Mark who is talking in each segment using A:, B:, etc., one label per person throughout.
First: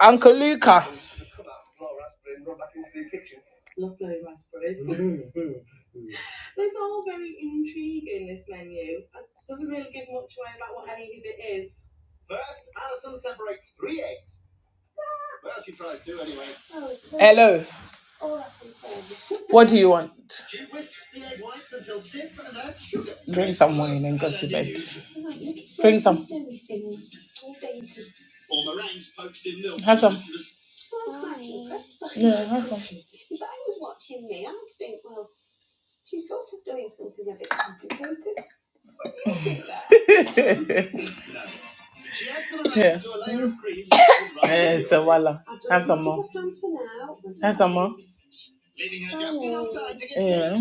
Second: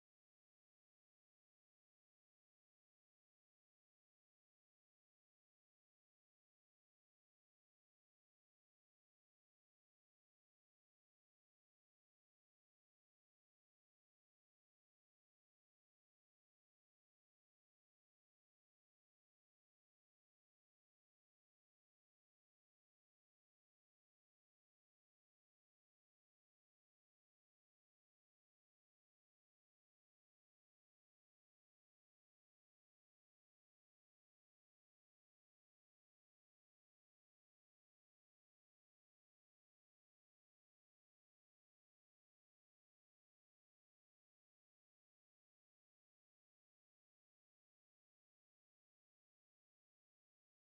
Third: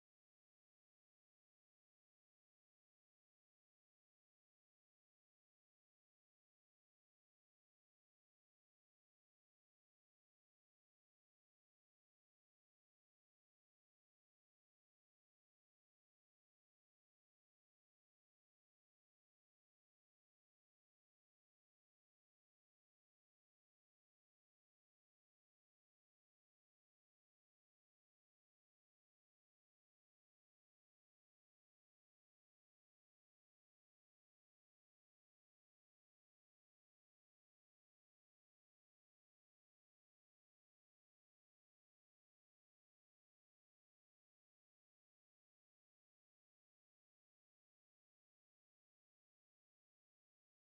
A: Uncle Luca. Hello. What do you want? Drink some wine and go to bed. Drink some. Have some. Yeah, have some. yeah. Yeah, so voila. Have some more. Have some more. Yeah.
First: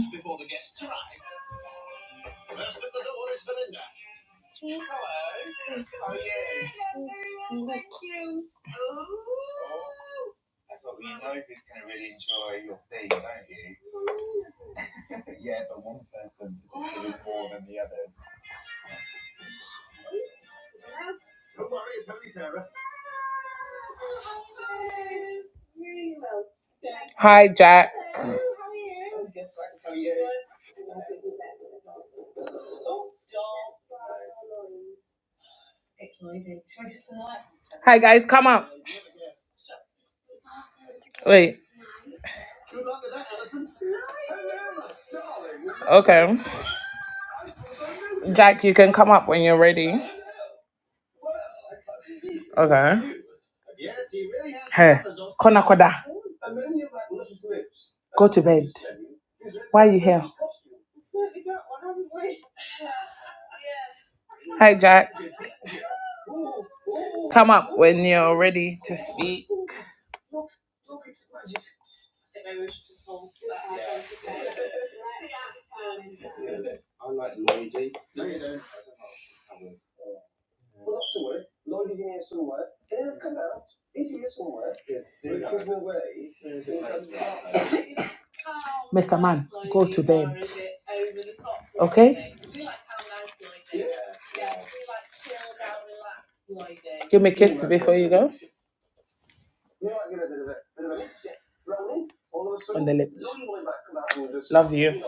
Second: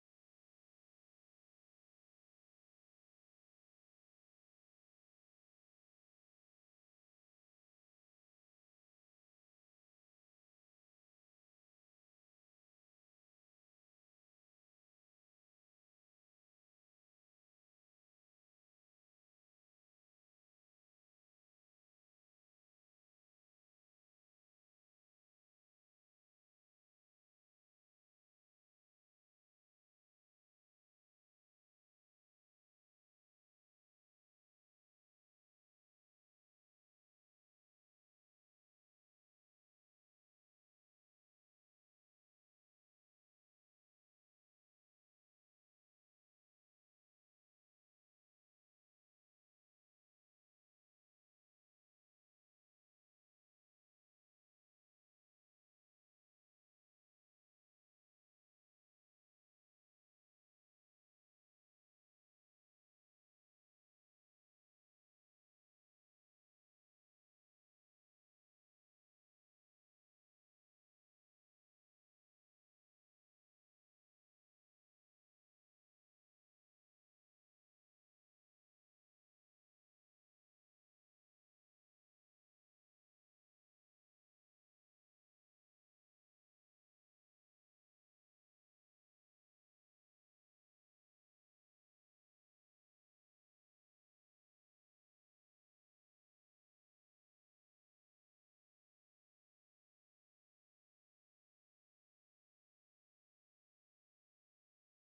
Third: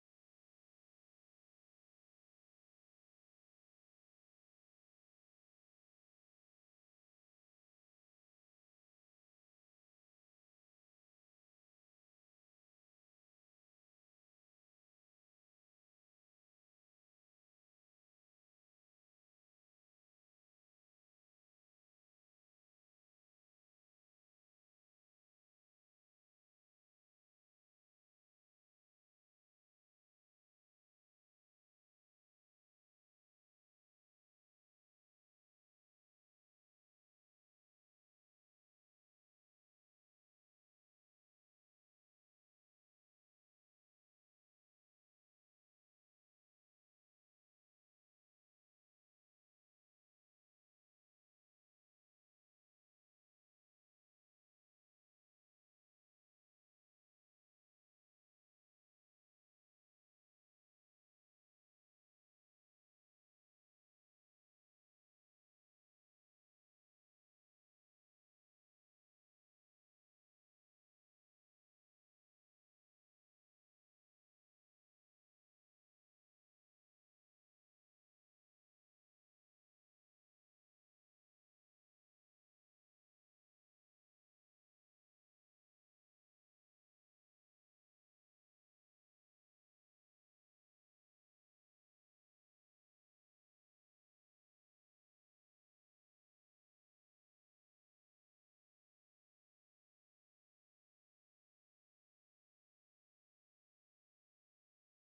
A: Hi, Jack. Hi guys, come up. Wait, okay. Jack, you can come up when you're ready. Okay. Hey, Kona Koda, go to bed. Why are you here? Hi Jack, come up when you're ready to speak. Mr. Man, go to bed. Okay? Give me a kiss before you go. On the lips. Love you.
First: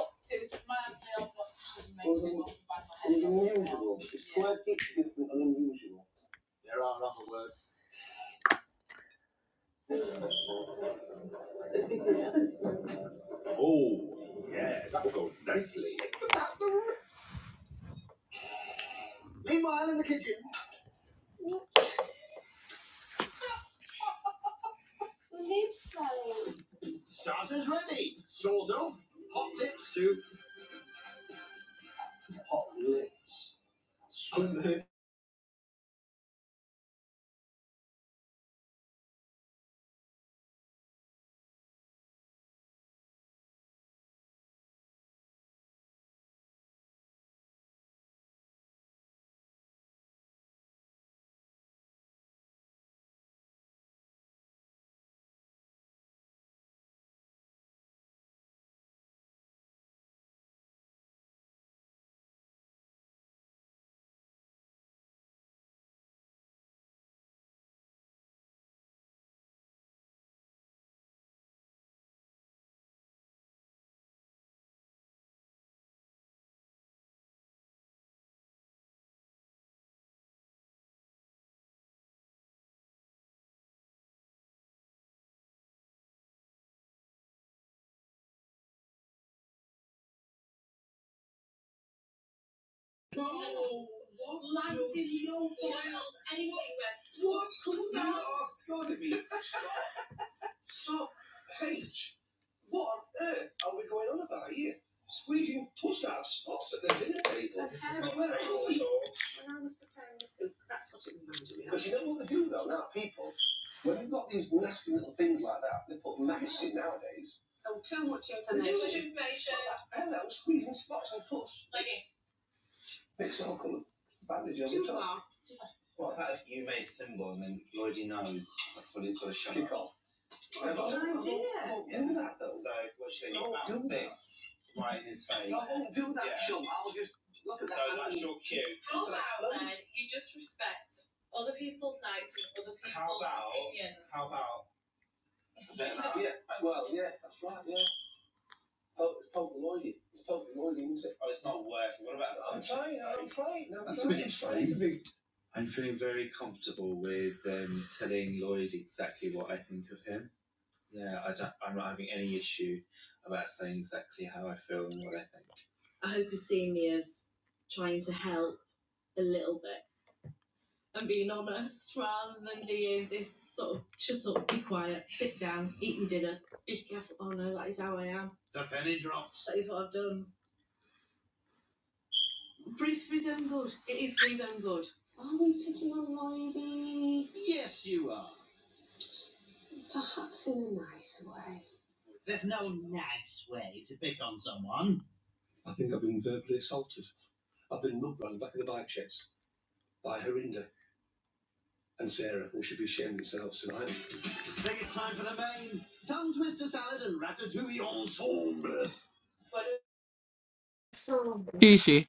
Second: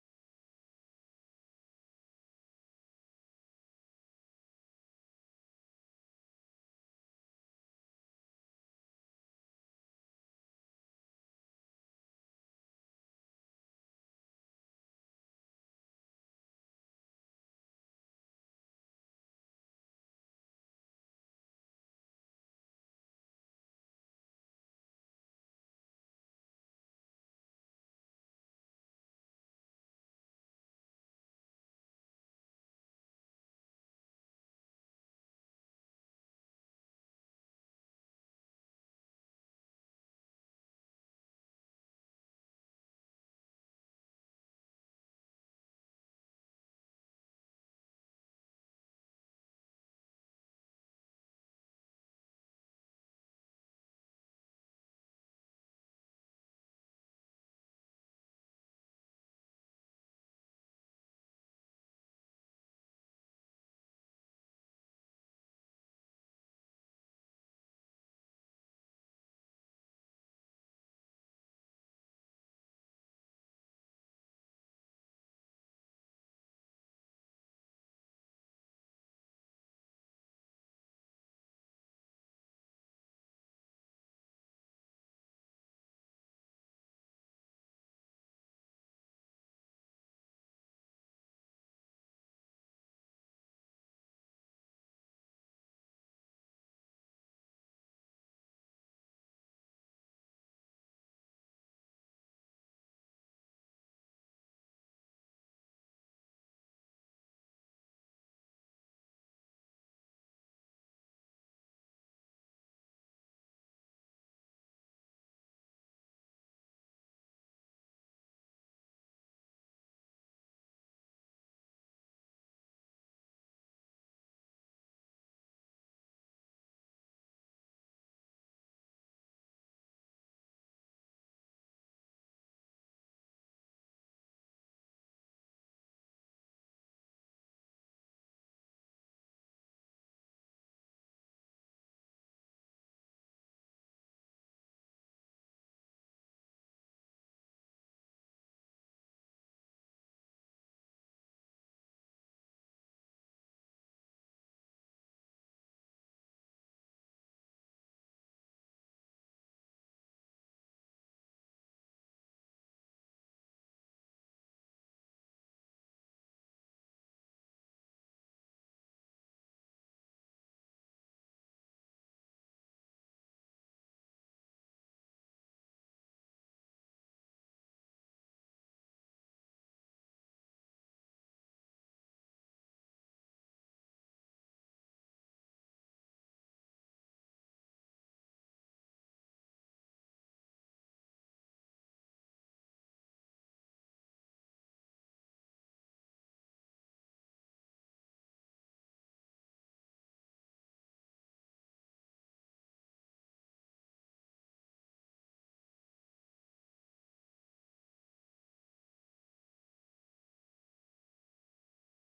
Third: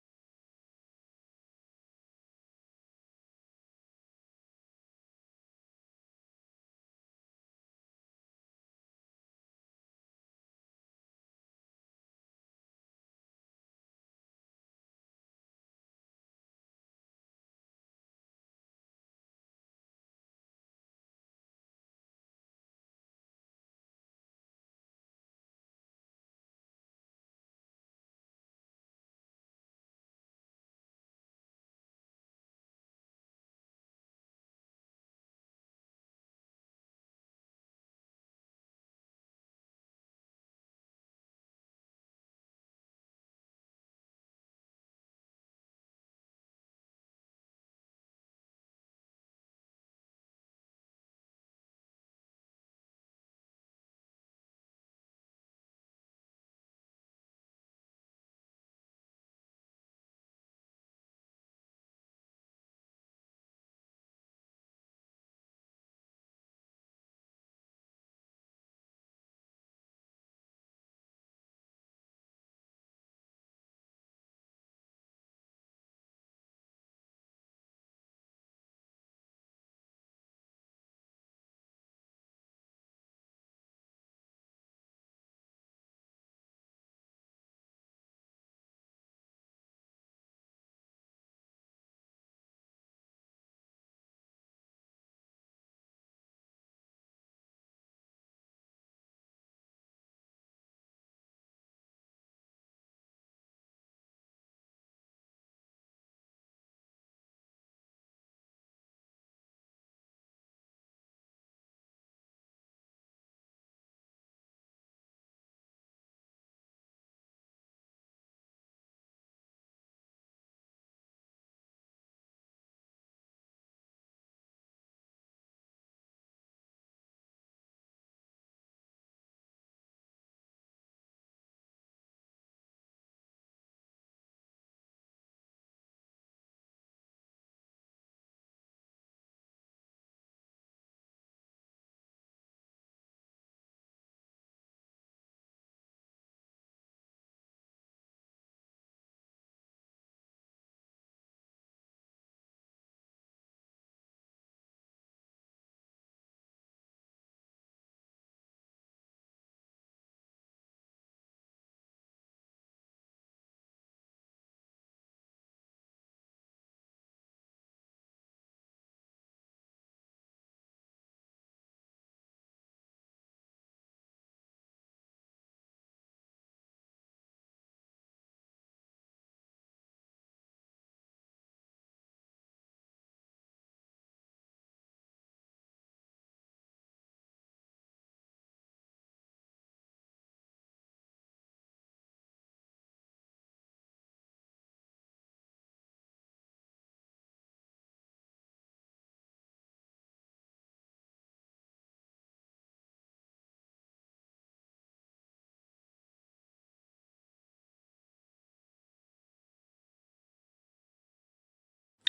A: Kishi.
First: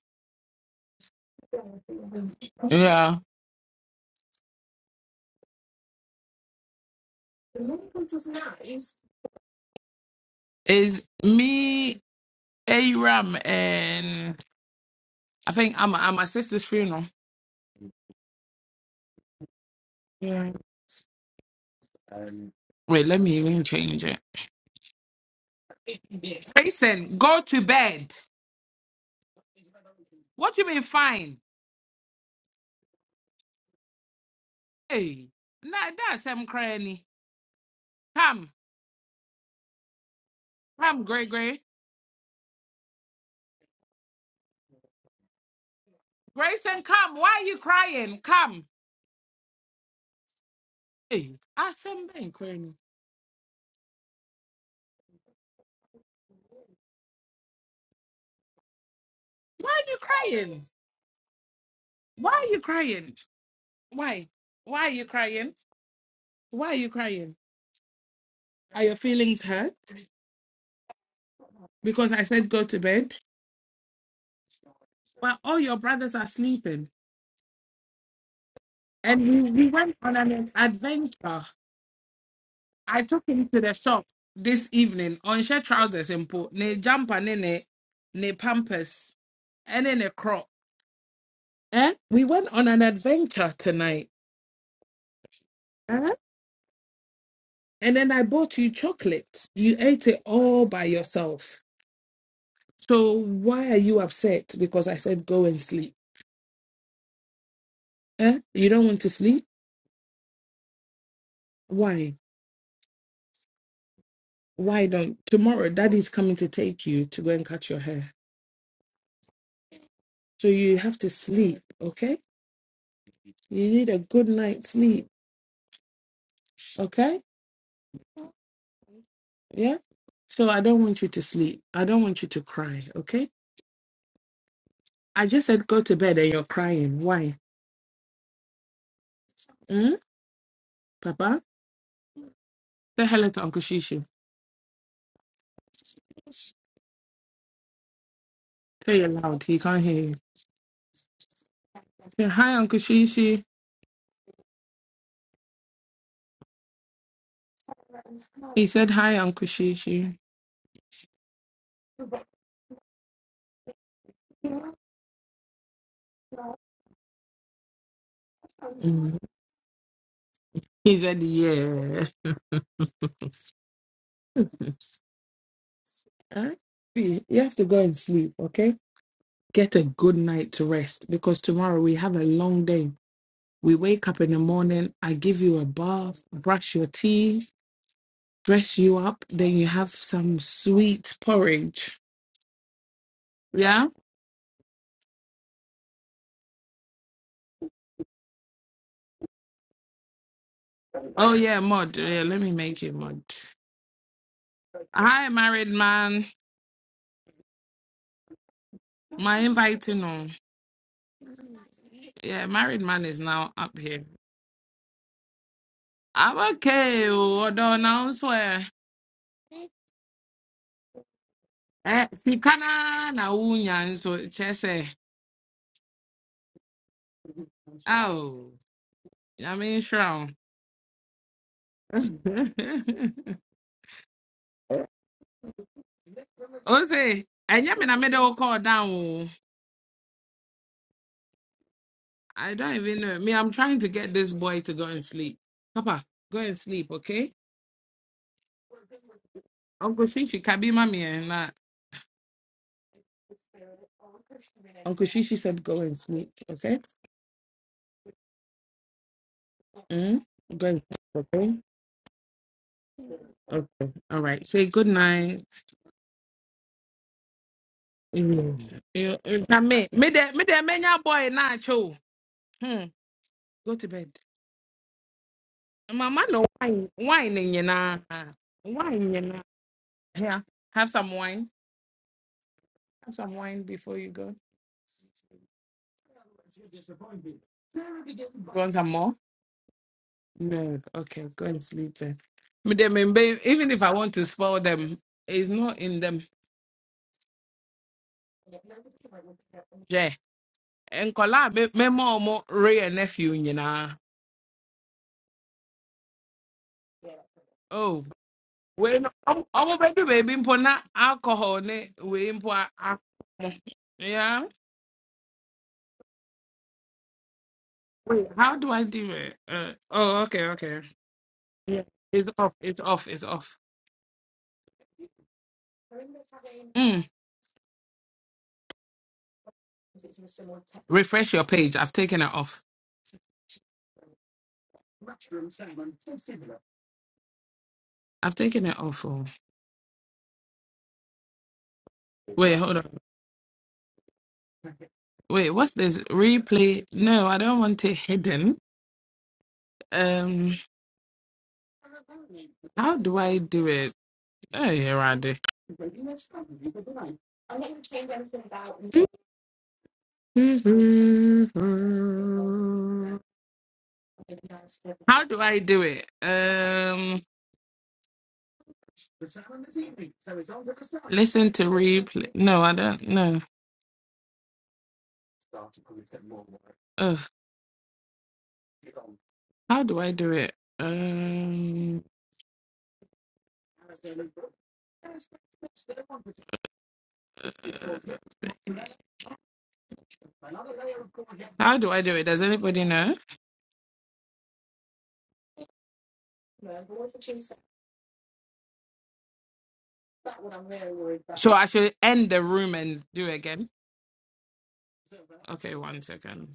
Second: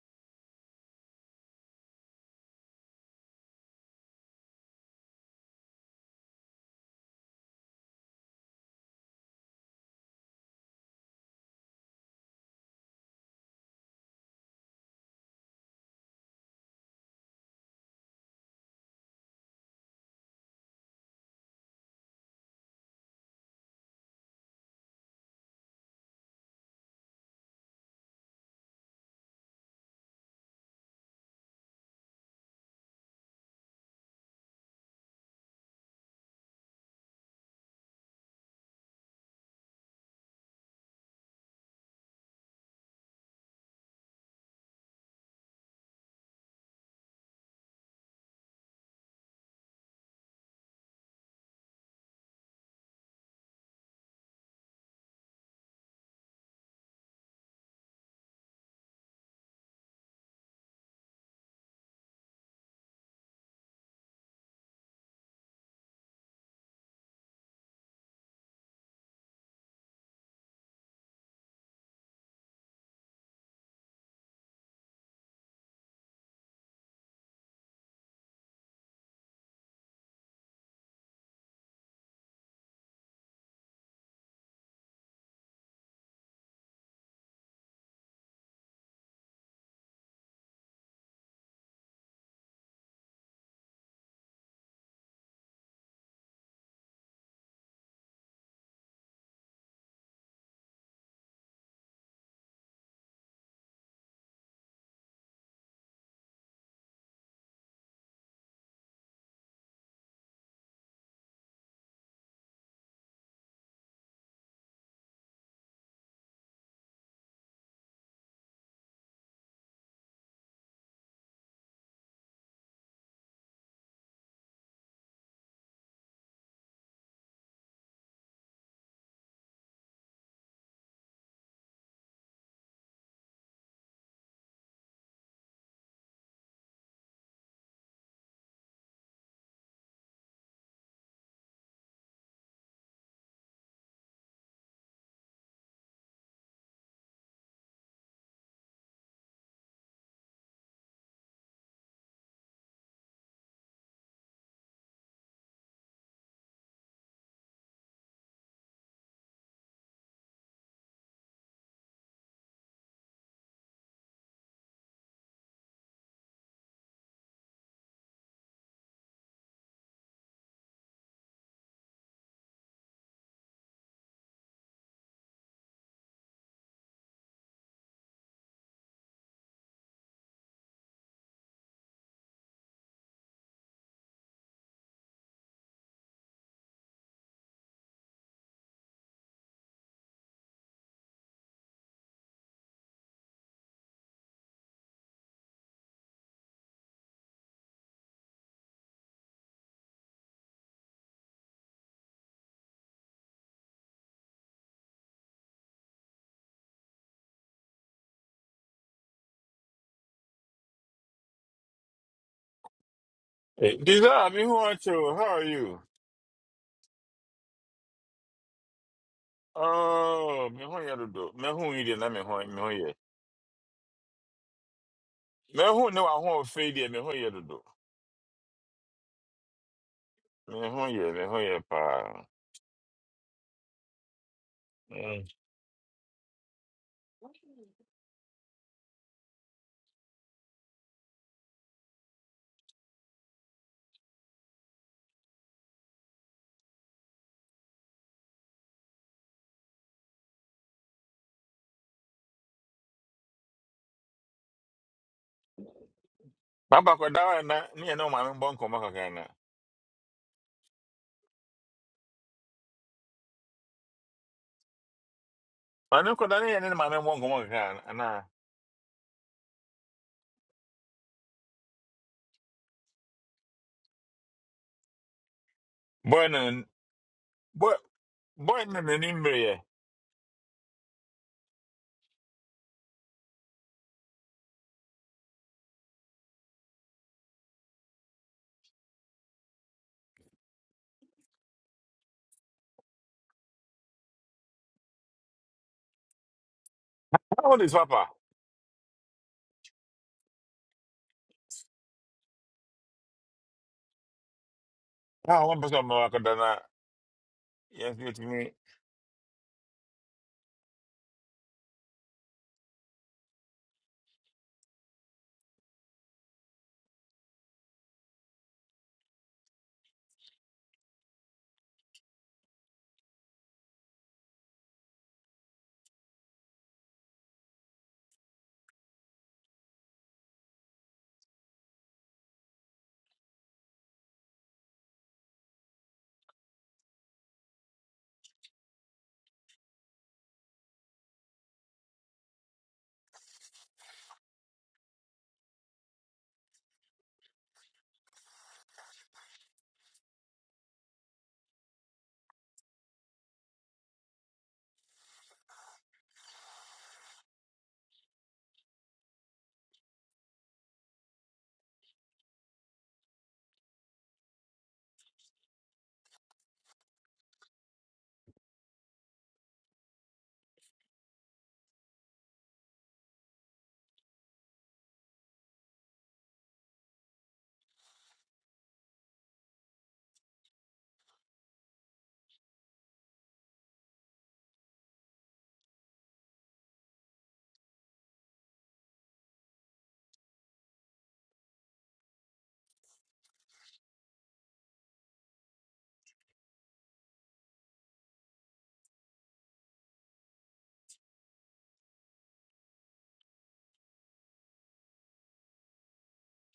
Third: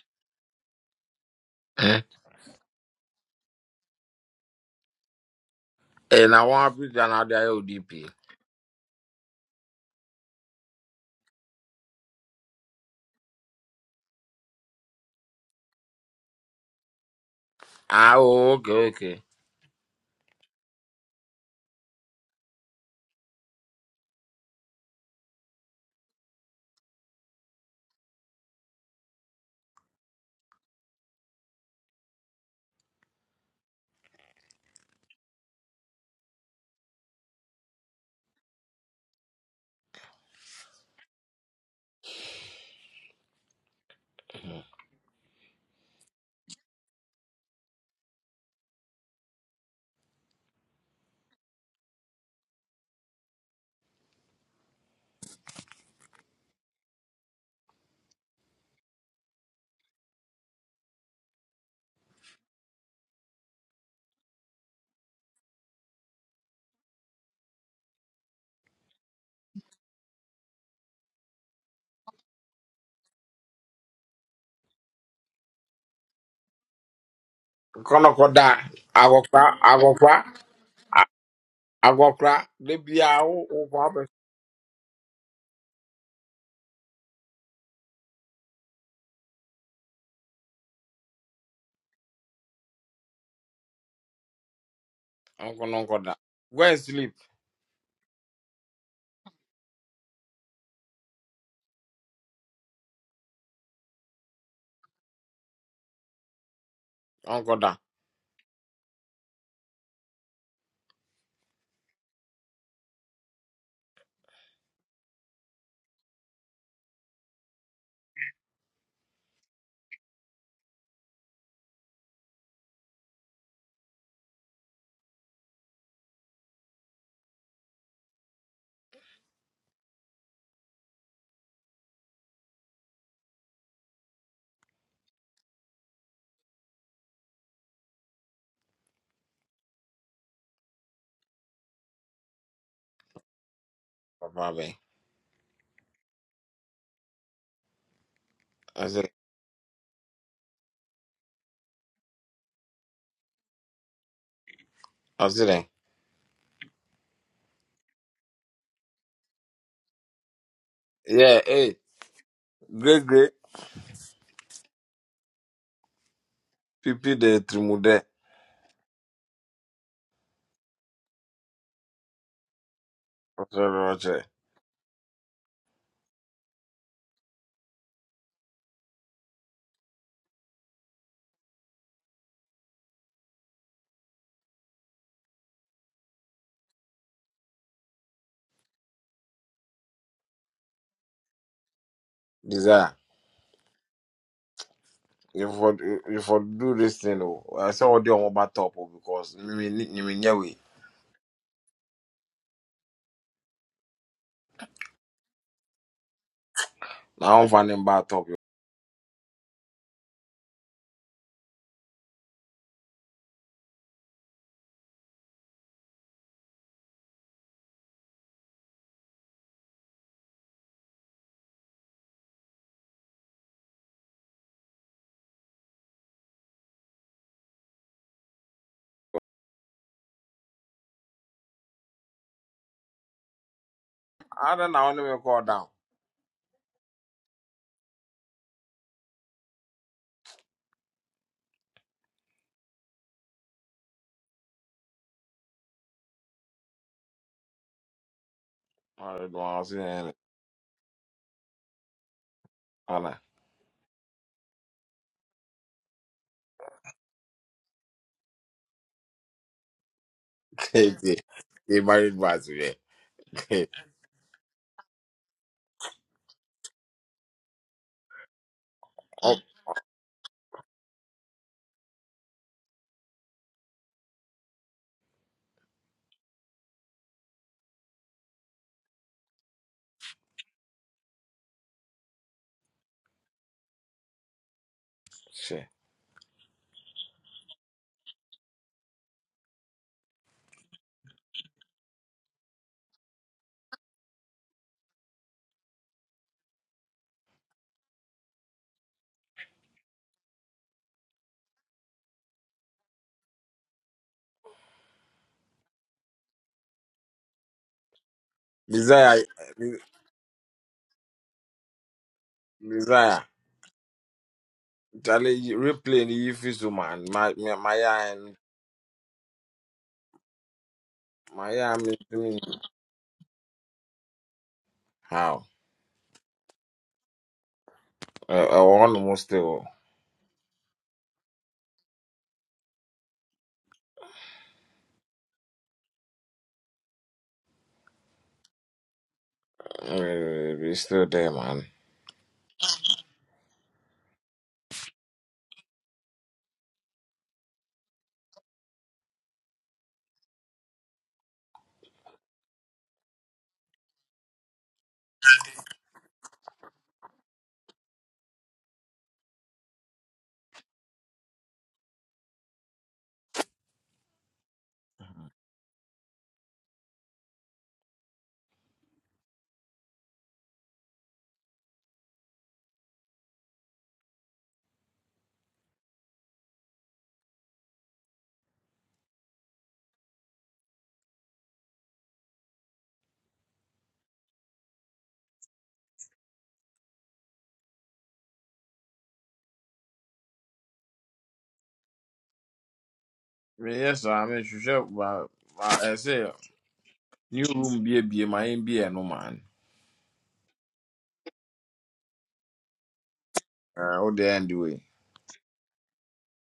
B: Eh,
A: Yeah.
B: eh, na one Africa na the ODP.
A: Is me, Aram, and I think I'm at my sister's funeral.
B: Ah, oh, okay, okay.
A: Yeah. Wait, let me even change it. Jason, go to bed. What you mean fine? Hey, nah, that's him crying. Come, come, Grey Grey. Grayson, come. Why are you crying? Come. Hey, i him been crying. Why are you crying? Why are you crying? Why? Why are you crying? Why are you crying? Are your feelings hurt? Because I said go to bed. While all your brothers are sleeping.
B: Nkọlọkọda
A: And
B: agwọkwa
A: we, we went
B: agwọkwa
A: on an
B: a-
A: adventure.
B: agwọkwa debi
A: I took
B: ahụ
A: him to the
B: ụkwa bụ
A: shop this evening on shirt trousers and put ne jumper ne ne ne pampers and then a crop. Eh? We went on an adventure tonight.
B: nkụnụ nkọda.
A: Eh?
B: Go and sleep.
A: And then I bought you chocolate. You ate it all by yourself. So why are you upset? Because I said go and sleep.
B: Nkọda.
A: Eh? You don't want to sleep? Why? Why don't tomorrow daddy's coming to take you to go and cut your hair? So you have to sleep, okay? You need a good night's sleep, okay? Yeah. So I don't want you to sleep. I don't want you to cry, okay? I just said go to bed and you're crying. Why? Hmm? Papa? Say hello to Uncle Shishi.
B: Papa be.
A: Say it
B: Ọsịrị.
A: loud. He can't hear you. Say hi, Uncle Shishi.
B: Ọsịrị.
A: He said hi, Uncle Shishi.
B: Yeah, eh. Great great pipi de trimode.
A: Mm. He said yeah.
B: Ọsịrị ọchịrị.
A: Huh? See, You have to go and sleep, okay? Get a good night's rest because tomorrow we have a long day. We wake up in the morning, I give you a bath, brush your teeth, dress you up, then you have some sweet porridge.
B: Desire.
A: Yeah?
B: You for you for do this thing o. I saw ọdị ọmụba top o because nyimi nyimi nyewe.
A: Oh, yeah, mud. Yeah, let me make you mud. Hi, married man.
B: Na ọ nfa ne mba top o.
A: My inviting on. Yeah, married man is now up
C: Hey,
A: here.
C: Diza, me who are you? How are you?
A: I'm okay. Although now swear.
C: Oh, me who you do? Me who you dey
A: Eh,
C: na me
A: si
C: who me who you?
A: kana na unya nso chese.
C: Me who no one who fade here, me who you do?
A: Oh, I mean sure.
C: Me who you? Me who you pa?
B: Ada na ọ na-eme
C: Mm.
B: kọọ down.
A: Jose, and yeah, I made middle call down. oh. I don't even know. Me, I'm trying to get this boy to go and sleep. Papa, go and sleep, okay?
B: Mario Gomez
A: Uncle
B: yani.
A: Shishi, Kabi Mami and that.
B: Ana.
A: Uncle Shishi said go and sleep, okay?
C: Baba ko dawa na ni ya no ma me bon ko maka kana.
A: Mm? Go and
B: Di.
A: sleep, okay?
B: Di Mario Gomez be.
A: Okay. All right. Say good night.
C: Ma no ko da ni ya ni ma me bon ko maka kana ana.
A: Mm. Eh, eh,
B: Hop.
A: na Me, me de, me de, me nya boy na cho. Hmm. Go to bed. Mama
C: Boy
A: no
C: na
A: wine, wine in your
C: boy
A: na,
C: boy na
A: wine
C: ni
A: in your
C: mbre
A: na.
C: ye.
A: Here, have some wine. Have some wine before you go.
B: Şey.
A: Want some more? No. Okay, go and sleep then. Me dem may be- Even if I want to spoil them, it's not in them.
C: How old is papa?
A: Yeah. And collab me more mo mo Ray and nephew, you
C: Ah, one person ma ko da na. Yes,
A: Oh.
C: you to me.
A: Well,
B: Mizaya.
A: I'm going to baby mpo na alcohol ne we mpo a-
B: Mizaya.
A: a- Yeah.
B: Tale replay ni yifi so man. Ma ma ma ya
A: Wait, how do I do it? Uh, oh, okay, okay.
B: ma ya
A: Yeah.
B: mi
A: It's
B: mi.
A: off. It's off. It's off.
B: How?
A: Mm.
B: Uh, uh, one more still.
A: Refresh your page. I've taken it off. I've taken it off. Oh.
B: Uh, we still there man.
A: Wait, hold on. Wait, what's this? Replay? No, I don't want it hidden. Um, how do I do it? Oh, yeah, Randy. How do I do it? Um, listen to replay. No, I don't. No. Ugh, how do I do it? Um, how do I do it? Does anybody know?
B: Me yes, I mean, she said, but but I say, new room be a be my be a no man.
A: So I should end the room and do it again.
B: Uh, Oh, the end the way.
A: Okay, one second.